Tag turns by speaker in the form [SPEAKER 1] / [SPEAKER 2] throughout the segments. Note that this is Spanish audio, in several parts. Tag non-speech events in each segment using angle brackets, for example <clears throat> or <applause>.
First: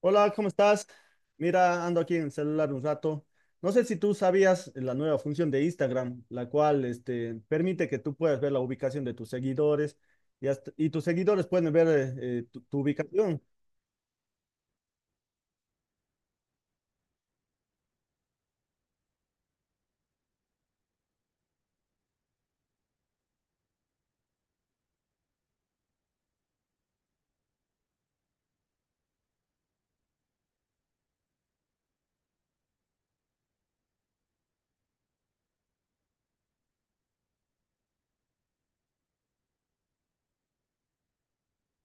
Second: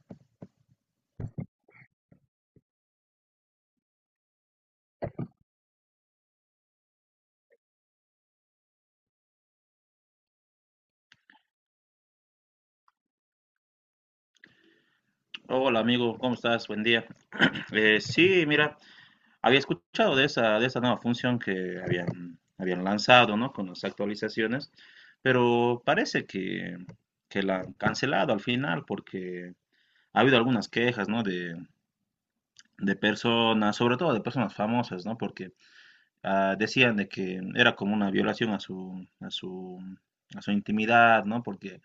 [SPEAKER 1] Hola, ¿cómo estás? Mira, ando aquí en el celular un rato. No sé si tú sabías la nueva función de Instagram, la cual permite que tú puedas ver la ubicación de tus seguidores y, y tus seguidores pueden ver tu ubicación.
[SPEAKER 2] Hola amigo, ¿cómo estás? Buen día. Sí, mira, había escuchado de esa nueva función que habían lanzado, ¿no? Con las actualizaciones, pero parece que la han cancelado al final porque ha habido algunas quejas, ¿no? De personas, sobre todo de personas famosas, ¿no? Porque decían de que era como una violación a a su intimidad, ¿no? Porque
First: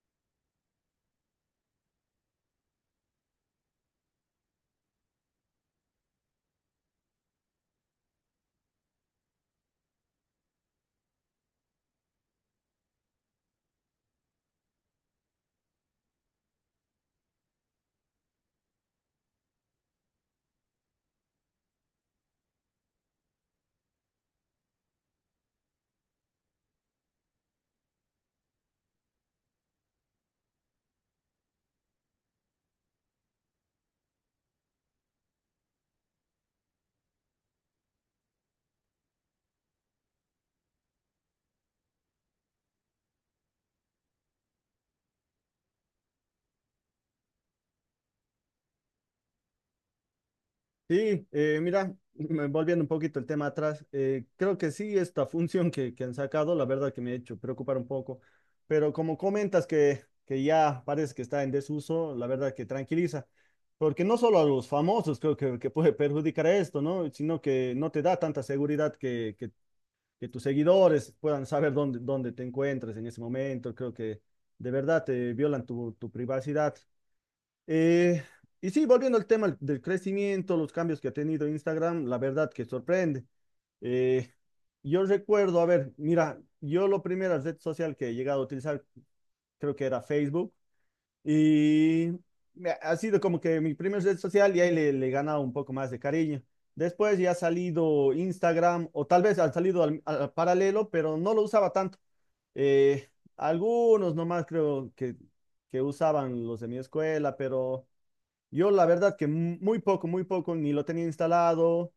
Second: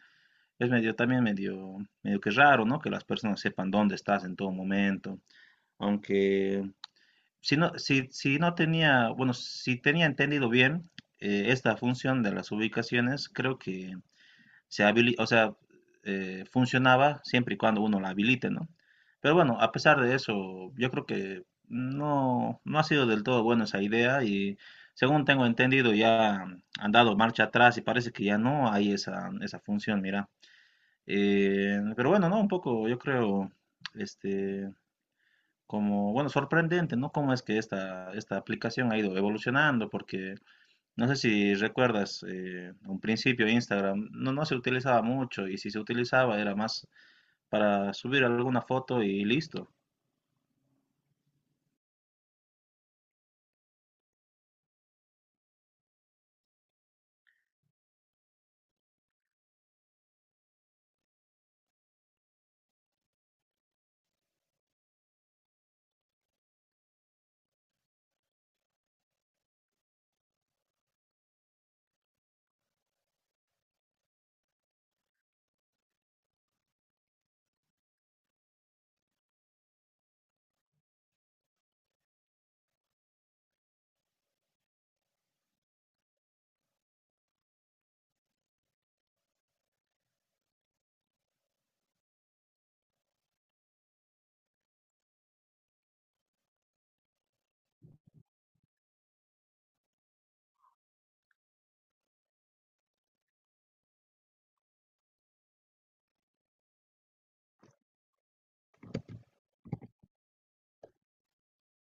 [SPEAKER 2] es medio, también medio, medio que raro, ¿no? Que las personas sepan dónde estás en todo momento. Aunque si no, si no tenía, bueno, si tenía entendido bien, esta función de las ubicaciones, creo que o sea, funcionaba siempre y cuando uno la habilite, ¿no? Pero bueno, a pesar de eso, yo creo que no ha sido del todo buena esa idea y según tengo entendido ya han dado marcha atrás y parece que ya no hay esa función, mira. Pero bueno, no, un poco, yo creo, este, como, bueno, sorprendente, ¿no? Cómo es que esta aplicación ha ido evolucionando, porque no sé si recuerdas, un principio Instagram no se utilizaba mucho y si se utilizaba era más para subir alguna foto y listo.
[SPEAKER 1] Sí, mira, volviendo un poquito el tema atrás, creo que sí, esta <laughs> función que han sacado, la verdad que me ha hecho preocupar un poco, pero como comentas que ya parece que está en desuso, la verdad que tranquiliza, porque no solo a los famosos creo que puede perjudicar esto, ¿no? Sino que no te da tanta seguridad que tus seguidores puedan saber dónde te encuentras en ese momento, creo que de verdad te violan tu privacidad. Eh, y sí, volviendo al tema del crecimiento, los cambios que ha tenido Instagram, la verdad que sorprende. Eh, yo recuerdo, a ver, mira, yo la primera red social que he llegado a utilizar creo que era Facebook y ha sido como que mi primera red social y ahí le he ganado un poco más de cariño. Después ya ha salido Instagram o tal vez ha salido al paralelo, pero no lo usaba tanto. Eh, algunos nomás creo que usaban los de mi escuela, pero... Yo la verdad que muy poco, ni lo tenía instalado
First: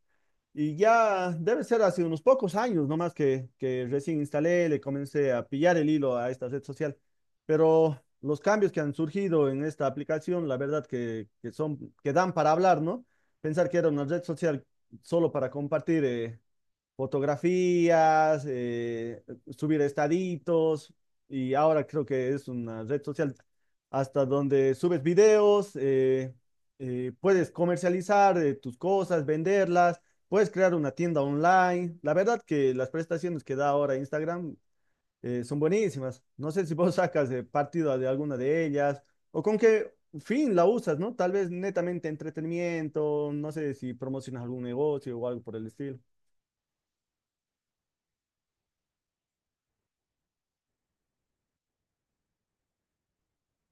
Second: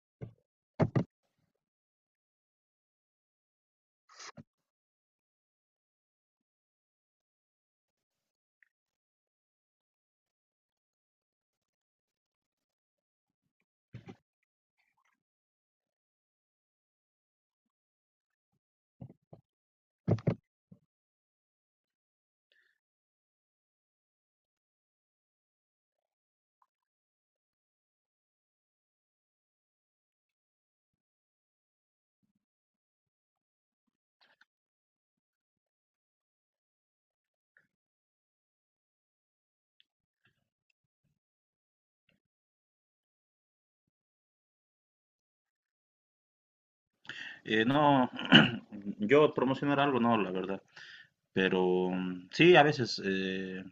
[SPEAKER 1] y ya debe ser hace unos pocos años nomás que recién instalé, le comencé a pillar el hilo a esta red social. Pero los cambios que han surgido en esta aplicación, la verdad que son, que dan para hablar, ¿no? Pensar que era una red social solo para compartir fotografías, subir estaditos y ahora creo que es una red social hasta donde subes videos, puedes comercializar tus cosas, venderlas, puedes crear una tienda online. La verdad que las prestaciones que da ahora Instagram son buenísimas. No sé si vos <laughs> sacas partido de alguna de ellas o con qué fin la usas, ¿no? Tal vez netamente entretenimiento, no sé si promocionas algún negocio o algo por el estilo.
[SPEAKER 2] No, <clears throat> yo promocionar algo, no, la verdad, pero mm, sí, a veces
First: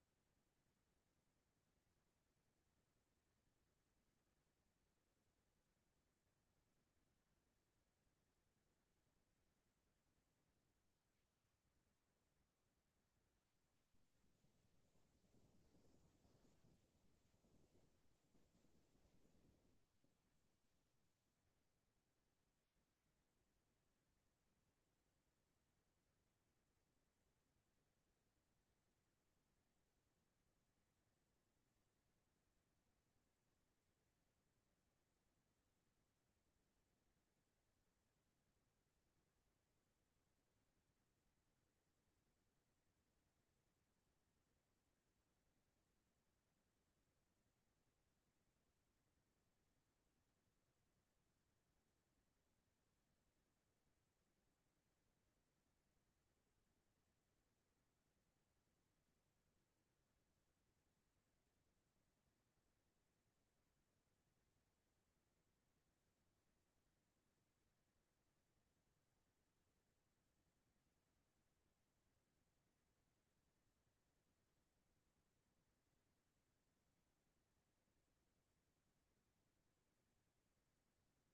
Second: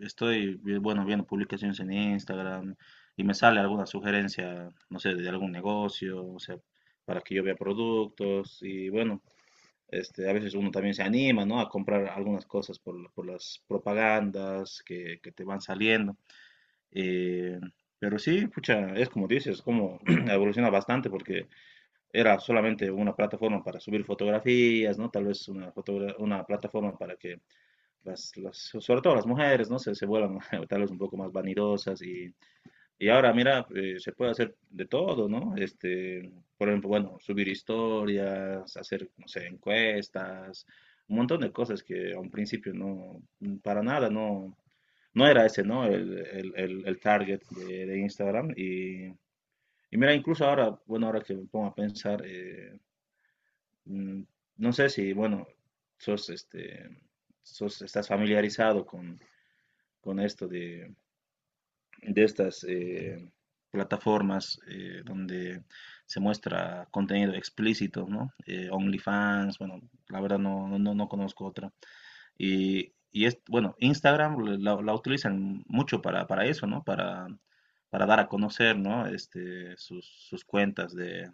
[SPEAKER 2] bueno, viendo publicaciones en Instagram y me sale alguna sugerencia, no sé, de algún negocio, o sea, para que yo vea productos y bueno. Este, a veces uno también se anima, ¿no? A comprar algunas cosas por las propagandas que te van saliendo. Eh, pero sí, pucha, es como dices, como <clears throat> evoluciona bastante porque era solamente una plataforma para subir fotografías, ¿no? Tal vez una plataforma para que sobre todo las mujeres, ¿no? Se vuelvan <laughs> tal vez un poco más vanidosas y ahora, mira, se puede hacer de todo, ¿no? Este, por ejemplo, bueno, subir historias, hacer, no sé, encuestas, un montón de cosas que a un principio no, para nada, no, no era ese, ¿no? El target de Instagram. Y mira, incluso ahora, bueno, ahora que me pongo a pensar, mm, no sé si, bueno, sos, este, sos, estás familiarizado con esto de estas plataformas donde se muestra contenido explícito, ¿no? OnlyFans, bueno, la verdad no conozco otra. Y es, bueno, Instagram la utilizan mucho para eso, ¿no? Para dar a conocer, ¿no? Este, sus cuentas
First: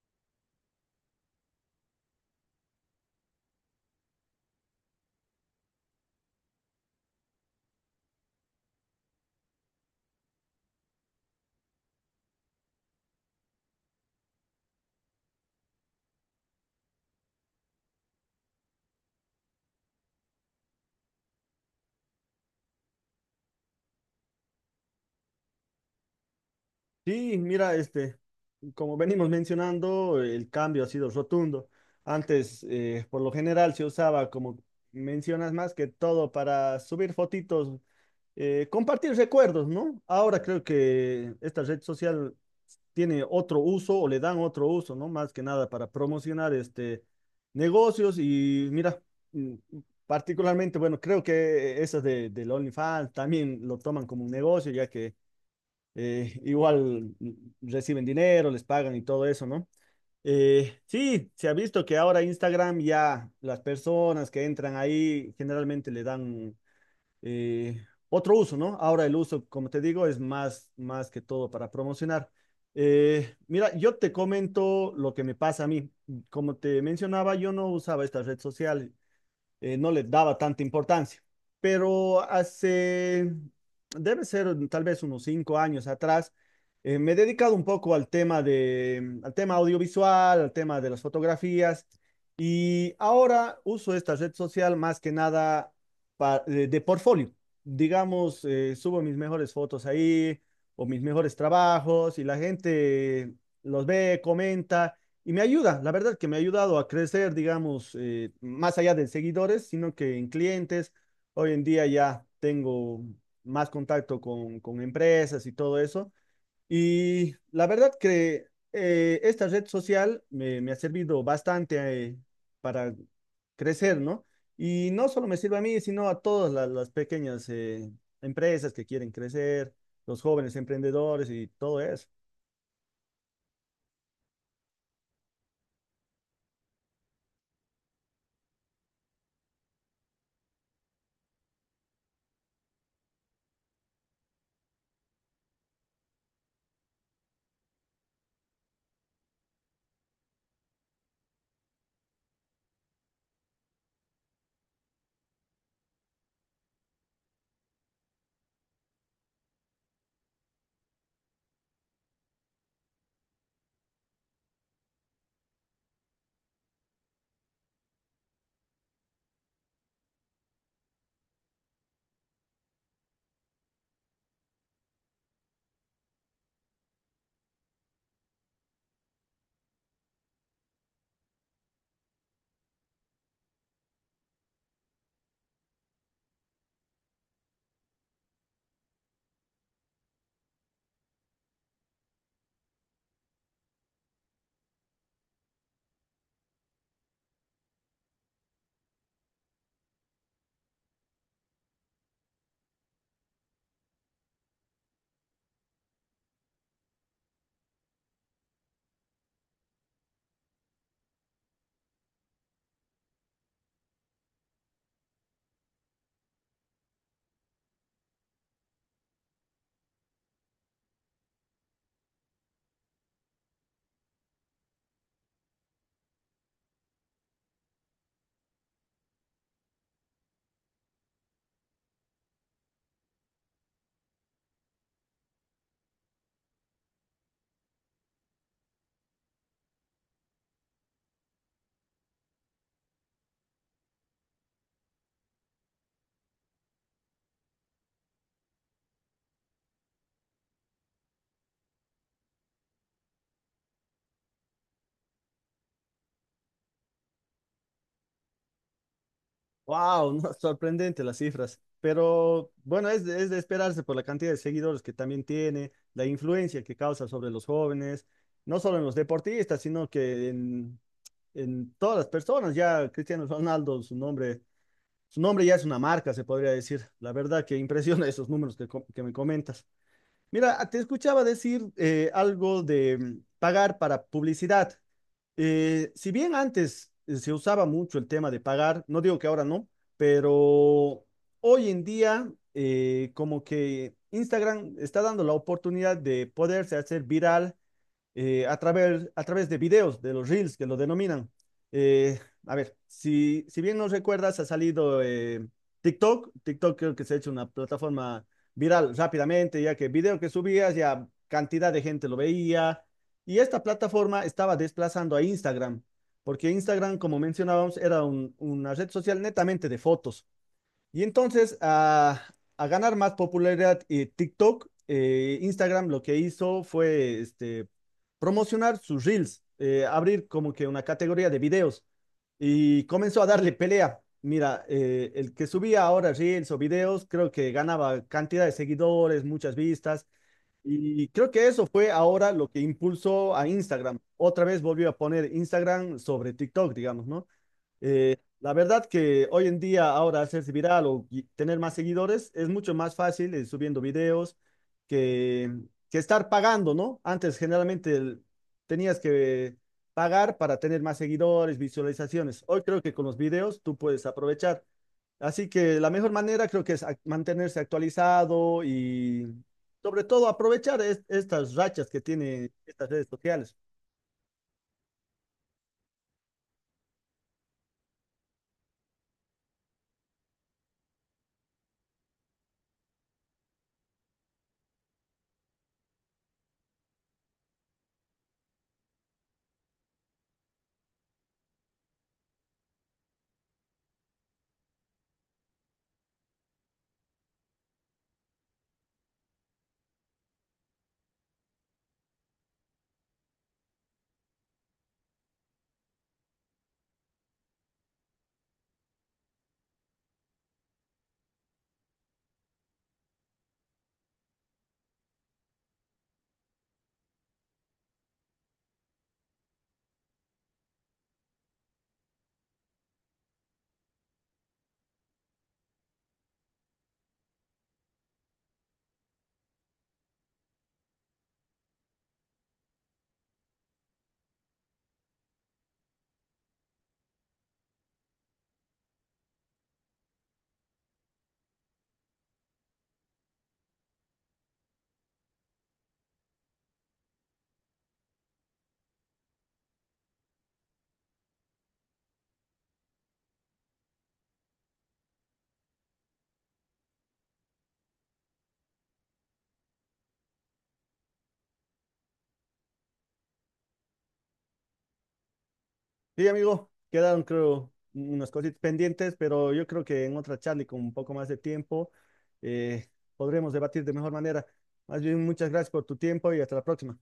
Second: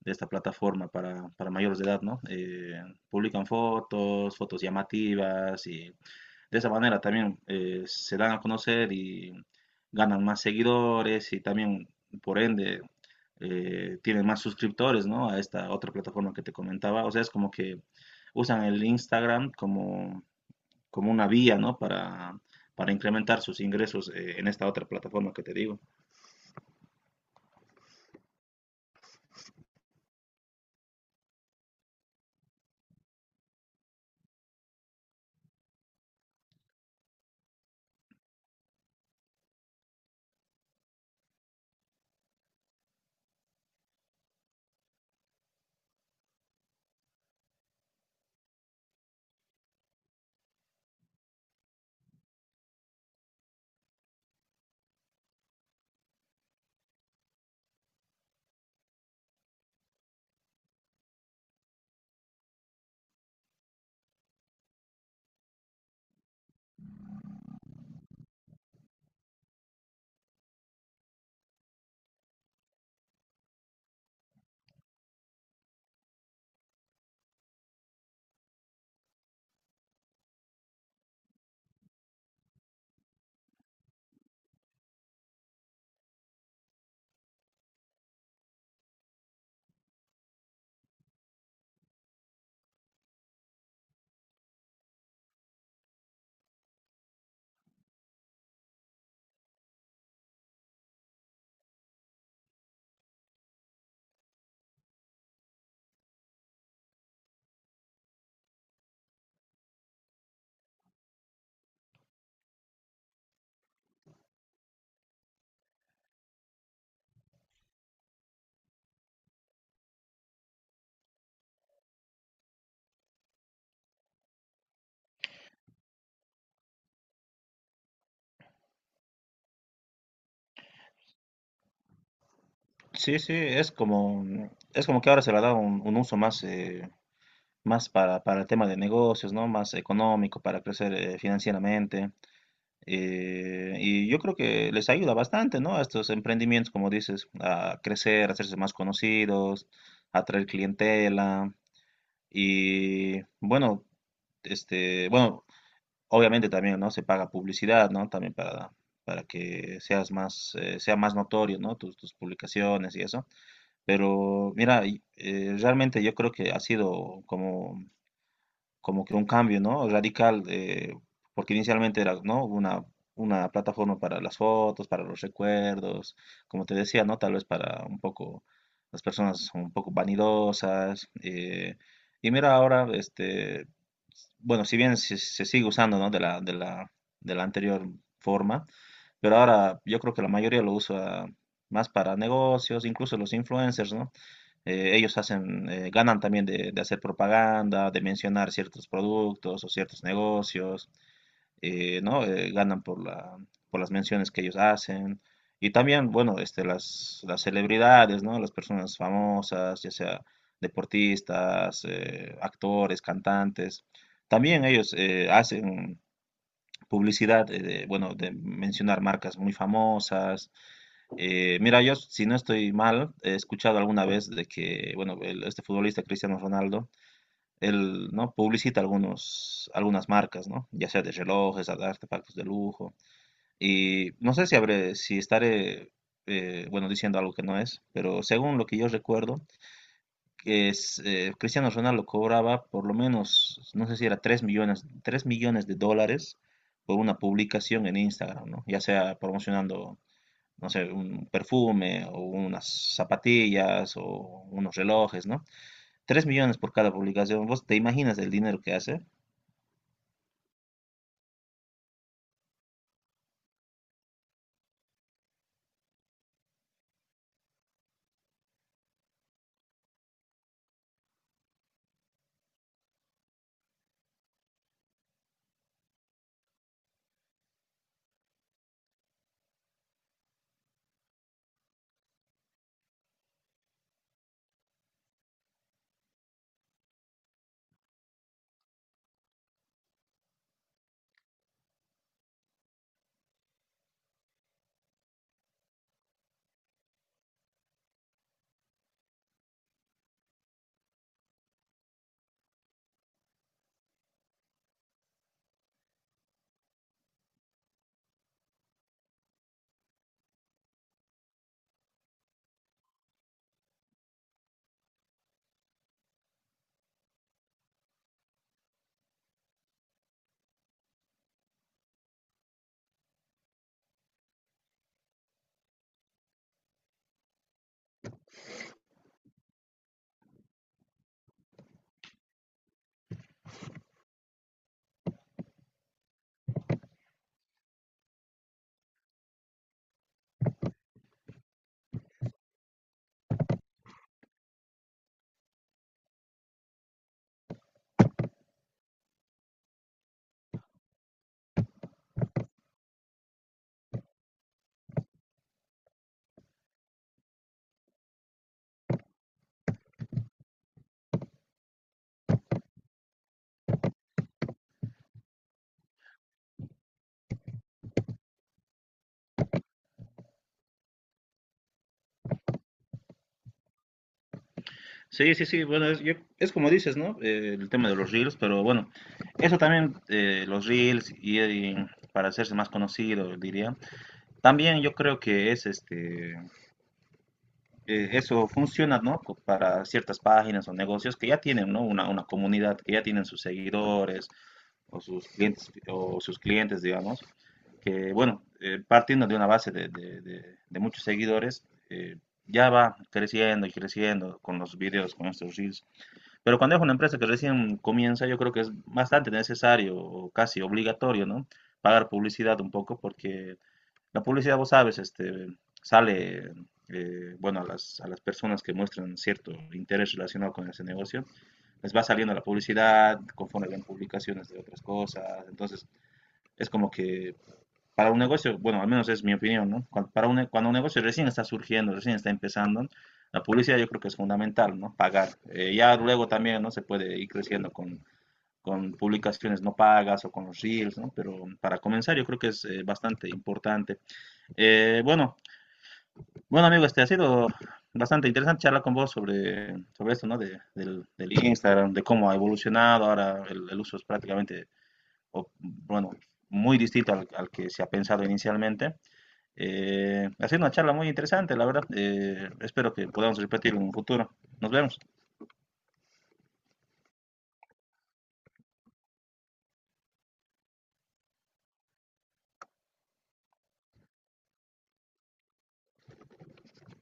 [SPEAKER 2] de esta plataforma para mayores de edad, ¿no? Publican fotos llamativas y de esa manera también se dan a conocer y ganan más seguidores y también, por ende, tienen más suscriptores, ¿no? A esta otra plataforma que te comentaba. O sea, es como que usan el Instagram como, como una vía, ¿no? Para incrementar sus ingresos en esta otra plataforma que te digo.
[SPEAKER 1] Sí, mira, como venimos mencionando, el cambio ha sido rotundo. Antes, por lo general, se usaba, como mencionas, más que todo para subir fotitos, compartir recuerdos, ¿no? Ahora creo que esta red social tiene otro uso o le dan otro uso, ¿no? Más que nada para promocionar negocios y mira, mm, particularmente, bueno, creo que esas del OnlyFans también lo toman como un negocio, ya que igual reciben dinero, les pagan y todo eso, ¿no? Sí, se ha visto que ahora Instagram ya las personas que entran ahí generalmente le dan otro uso, ¿no? Ahora el uso, como te digo, es más, más que todo para promocionar. Mira, yo te comento lo que me pasa a mí. Como te mencionaba, yo no usaba esta red social no le daba tanta importancia. Pero debe ser tal vez unos 5 años atrás, me he dedicado un poco al tema de, al tema audiovisual, al tema de las fotografías, y ahora uso esta red social más que nada de portfolio. Digamos, subo mis mejores fotos ahí o mis mejores trabajos y la gente los ve, comenta. Y me ayuda, la verdad que me ha ayudado a crecer, digamos, más allá de seguidores, sino que en clientes. Hoy en día ya tengo más contacto con empresas y todo eso. Y la verdad que esta red social me ha servido bastante para crecer, ¿no? Y no solo me sirve a mí, sino a todas pequeñas empresas que quieren crecer, los jóvenes emprendedores y todo eso.
[SPEAKER 2] Sí, sí, es como que ahora se le da un uso más, más para el tema de negocios, ¿no? Más económico, para crecer financieramente. Y yo creo que les ayuda bastante, ¿no? A estos emprendimientos, como dices, a crecer, a hacerse más conocidos, a atraer clientela. Y bueno, este, bueno, obviamente también, ¿no? Se paga publicidad, ¿no? También para que seas más, sea más notorio, ¿no? Tus, tus publicaciones y eso. Pero mira, realmente yo creo que ha sido como que un cambio, ¿no? Radical, porque inicialmente era, ¿no? Una plataforma para las fotos, para los recuerdos, como te decía, ¿no? Tal vez para un poco las personas son un poco vanidosas. Y mira ahora, este, bueno, si bien se sigue usando, ¿no? De la anterior forma, pero ahora yo creo que la mayoría lo usa más para negocios, incluso los influencers, ¿no? Ellos hacen, ganan también de hacer propaganda, de mencionar ciertos productos o ciertos negocios, ¿no? Ganan por por las menciones que ellos hacen. Y también, bueno, este, las celebridades, ¿no? Las personas famosas, ya sea deportistas, actores, cantantes. También ellos hacen publicidad, de, bueno, de mencionar marcas muy famosas. Mira, yo si no estoy mal, he escuchado alguna vez de que, bueno, este futbolista Cristiano Ronaldo, él, ¿no? Publicita algunas marcas, ¿no? Ya sea de relojes, de artefactos de lujo. Y no sé si habré, si estaré, bueno, diciendo algo que no es, pero según lo que yo recuerdo, que es, Cristiano Ronaldo cobraba por lo menos, no sé si era 3 millones, 3 millones de dólares por una publicación en Instagram, ¿no? Ya sea promocionando no sé, un perfume o unas zapatillas o unos relojes, ¿no? 3 millones por cada publicación. ¿Vos te imaginas el dinero que hace?
[SPEAKER 1] Wow, no, sorprendente las cifras. Pero bueno, es es de esperarse por la cantidad de seguidores que también tiene, la influencia que causa sobre los jóvenes, no solo en los deportistas, sino que en todas las personas. Ya Cristiano Ronaldo, su nombre ya es una marca, se podría decir. La verdad que impresiona <laughs> esos números que me comentas. Mira, te escuchaba decir algo de pagar para publicidad. Si bien antes se usaba mucho el tema de pagar, no digo que ahora no, pero hoy en día como que Instagram está dando la oportunidad de poderse hacer viral a través de videos, de los reels que lo denominan. Eh, a ver, si, si bien nos recuerdas, ha salido TikTok. TikTok creo que se ha hecho una plataforma viral rápidamente, ya que el video que subías ya cantidad de gente lo veía. Y esta plataforma estaba desplazando a Instagram, porque Instagram, como mencionábamos, era una red social netamente de fotos. Y entonces, a ganar más popularidad TikTok, Instagram lo que hizo fue promocionar sus reels, abrir como que una categoría de videos y comenzó a darle pelea. Mira, el que subía ahora reels o videos, creo que ganaba cantidad de seguidores, muchas vistas, y creo que eso fue ahora lo que impulsó a Instagram. Otra vez volvió a poner Instagram sobre TikTok, digamos, ¿no? La verdad que hoy en día ahora hacerse viral o tener más seguidores es mucho más fácil subiendo videos que, que estar pagando, ¿no? Antes generalmente tenías que pagar para tener más seguidores, visualizaciones. Hoy creo que con los videos tú puedes aprovechar. Así que la mejor manera creo que es mantenerse actualizado y sobre todo aprovechar estas rachas que tiene estas redes sociales.
[SPEAKER 2] Sí, sí, sí. Bueno, es, es como dices, ¿no? El tema de los reels, pero bueno, eso también, los reels y para hacerse más conocido, diría. También yo creo que es este, eso funciona, ¿no? Para ciertas páginas o negocios que ya tienen, ¿no? Una comunidad, que ya tienen sus seguidores o sus clientes, digamos, que, bueno, partiendo de una base de muchos seguidores, eh, ya va creciendo y creciendo con los videos, con estos reels. Pero cuando es una empresa que recién comienza, yo creo que es bastante necesario o casi obligatorio, ¿no? Pagar publicidad un poco porque la publicidad, vos sabes, este, sale, bueno, a a las personas que muestran cierto interés relacionado con ese negocio, les va saliendo la publicidad, conforme ven publicaciones de otras cosas. Entonces, es como que para un negocio, bueno, al menos es mi opinión, ¿no? Cuando un negocio recién está surgiendo, recién está empezando, la publicidad yo creo que es fundamental, ¿no? Pagar. Ya luego también, ¿no? Se puede ir creciendo con publicaciones no pagas o con los reels, ¿no? Pero para comenzar yo creo que es bastante importante. Eh, bueno, bueno amigo, este ha sido bastante interesante charlar con vos sobre esto, ¿no? Del, del Instagram, de cómo ha evolucionado, ahora el uso es prácticamente, o, bueno, muy distinto al que se ha pensado inicialmente. Ha sido una charla muy interesante, la verdad. Espero que podamos repetir en un futuro. Nos vemos.
[SPEAKER 1] Sí, amigo, quedaron creo unas cositas pendientes, pero yo creo que en otra charla y con un poco más de tiempo eh, podremos debatir de mejor manera. Más bien, muchas gracias por tu tiempo y hasta la próxima.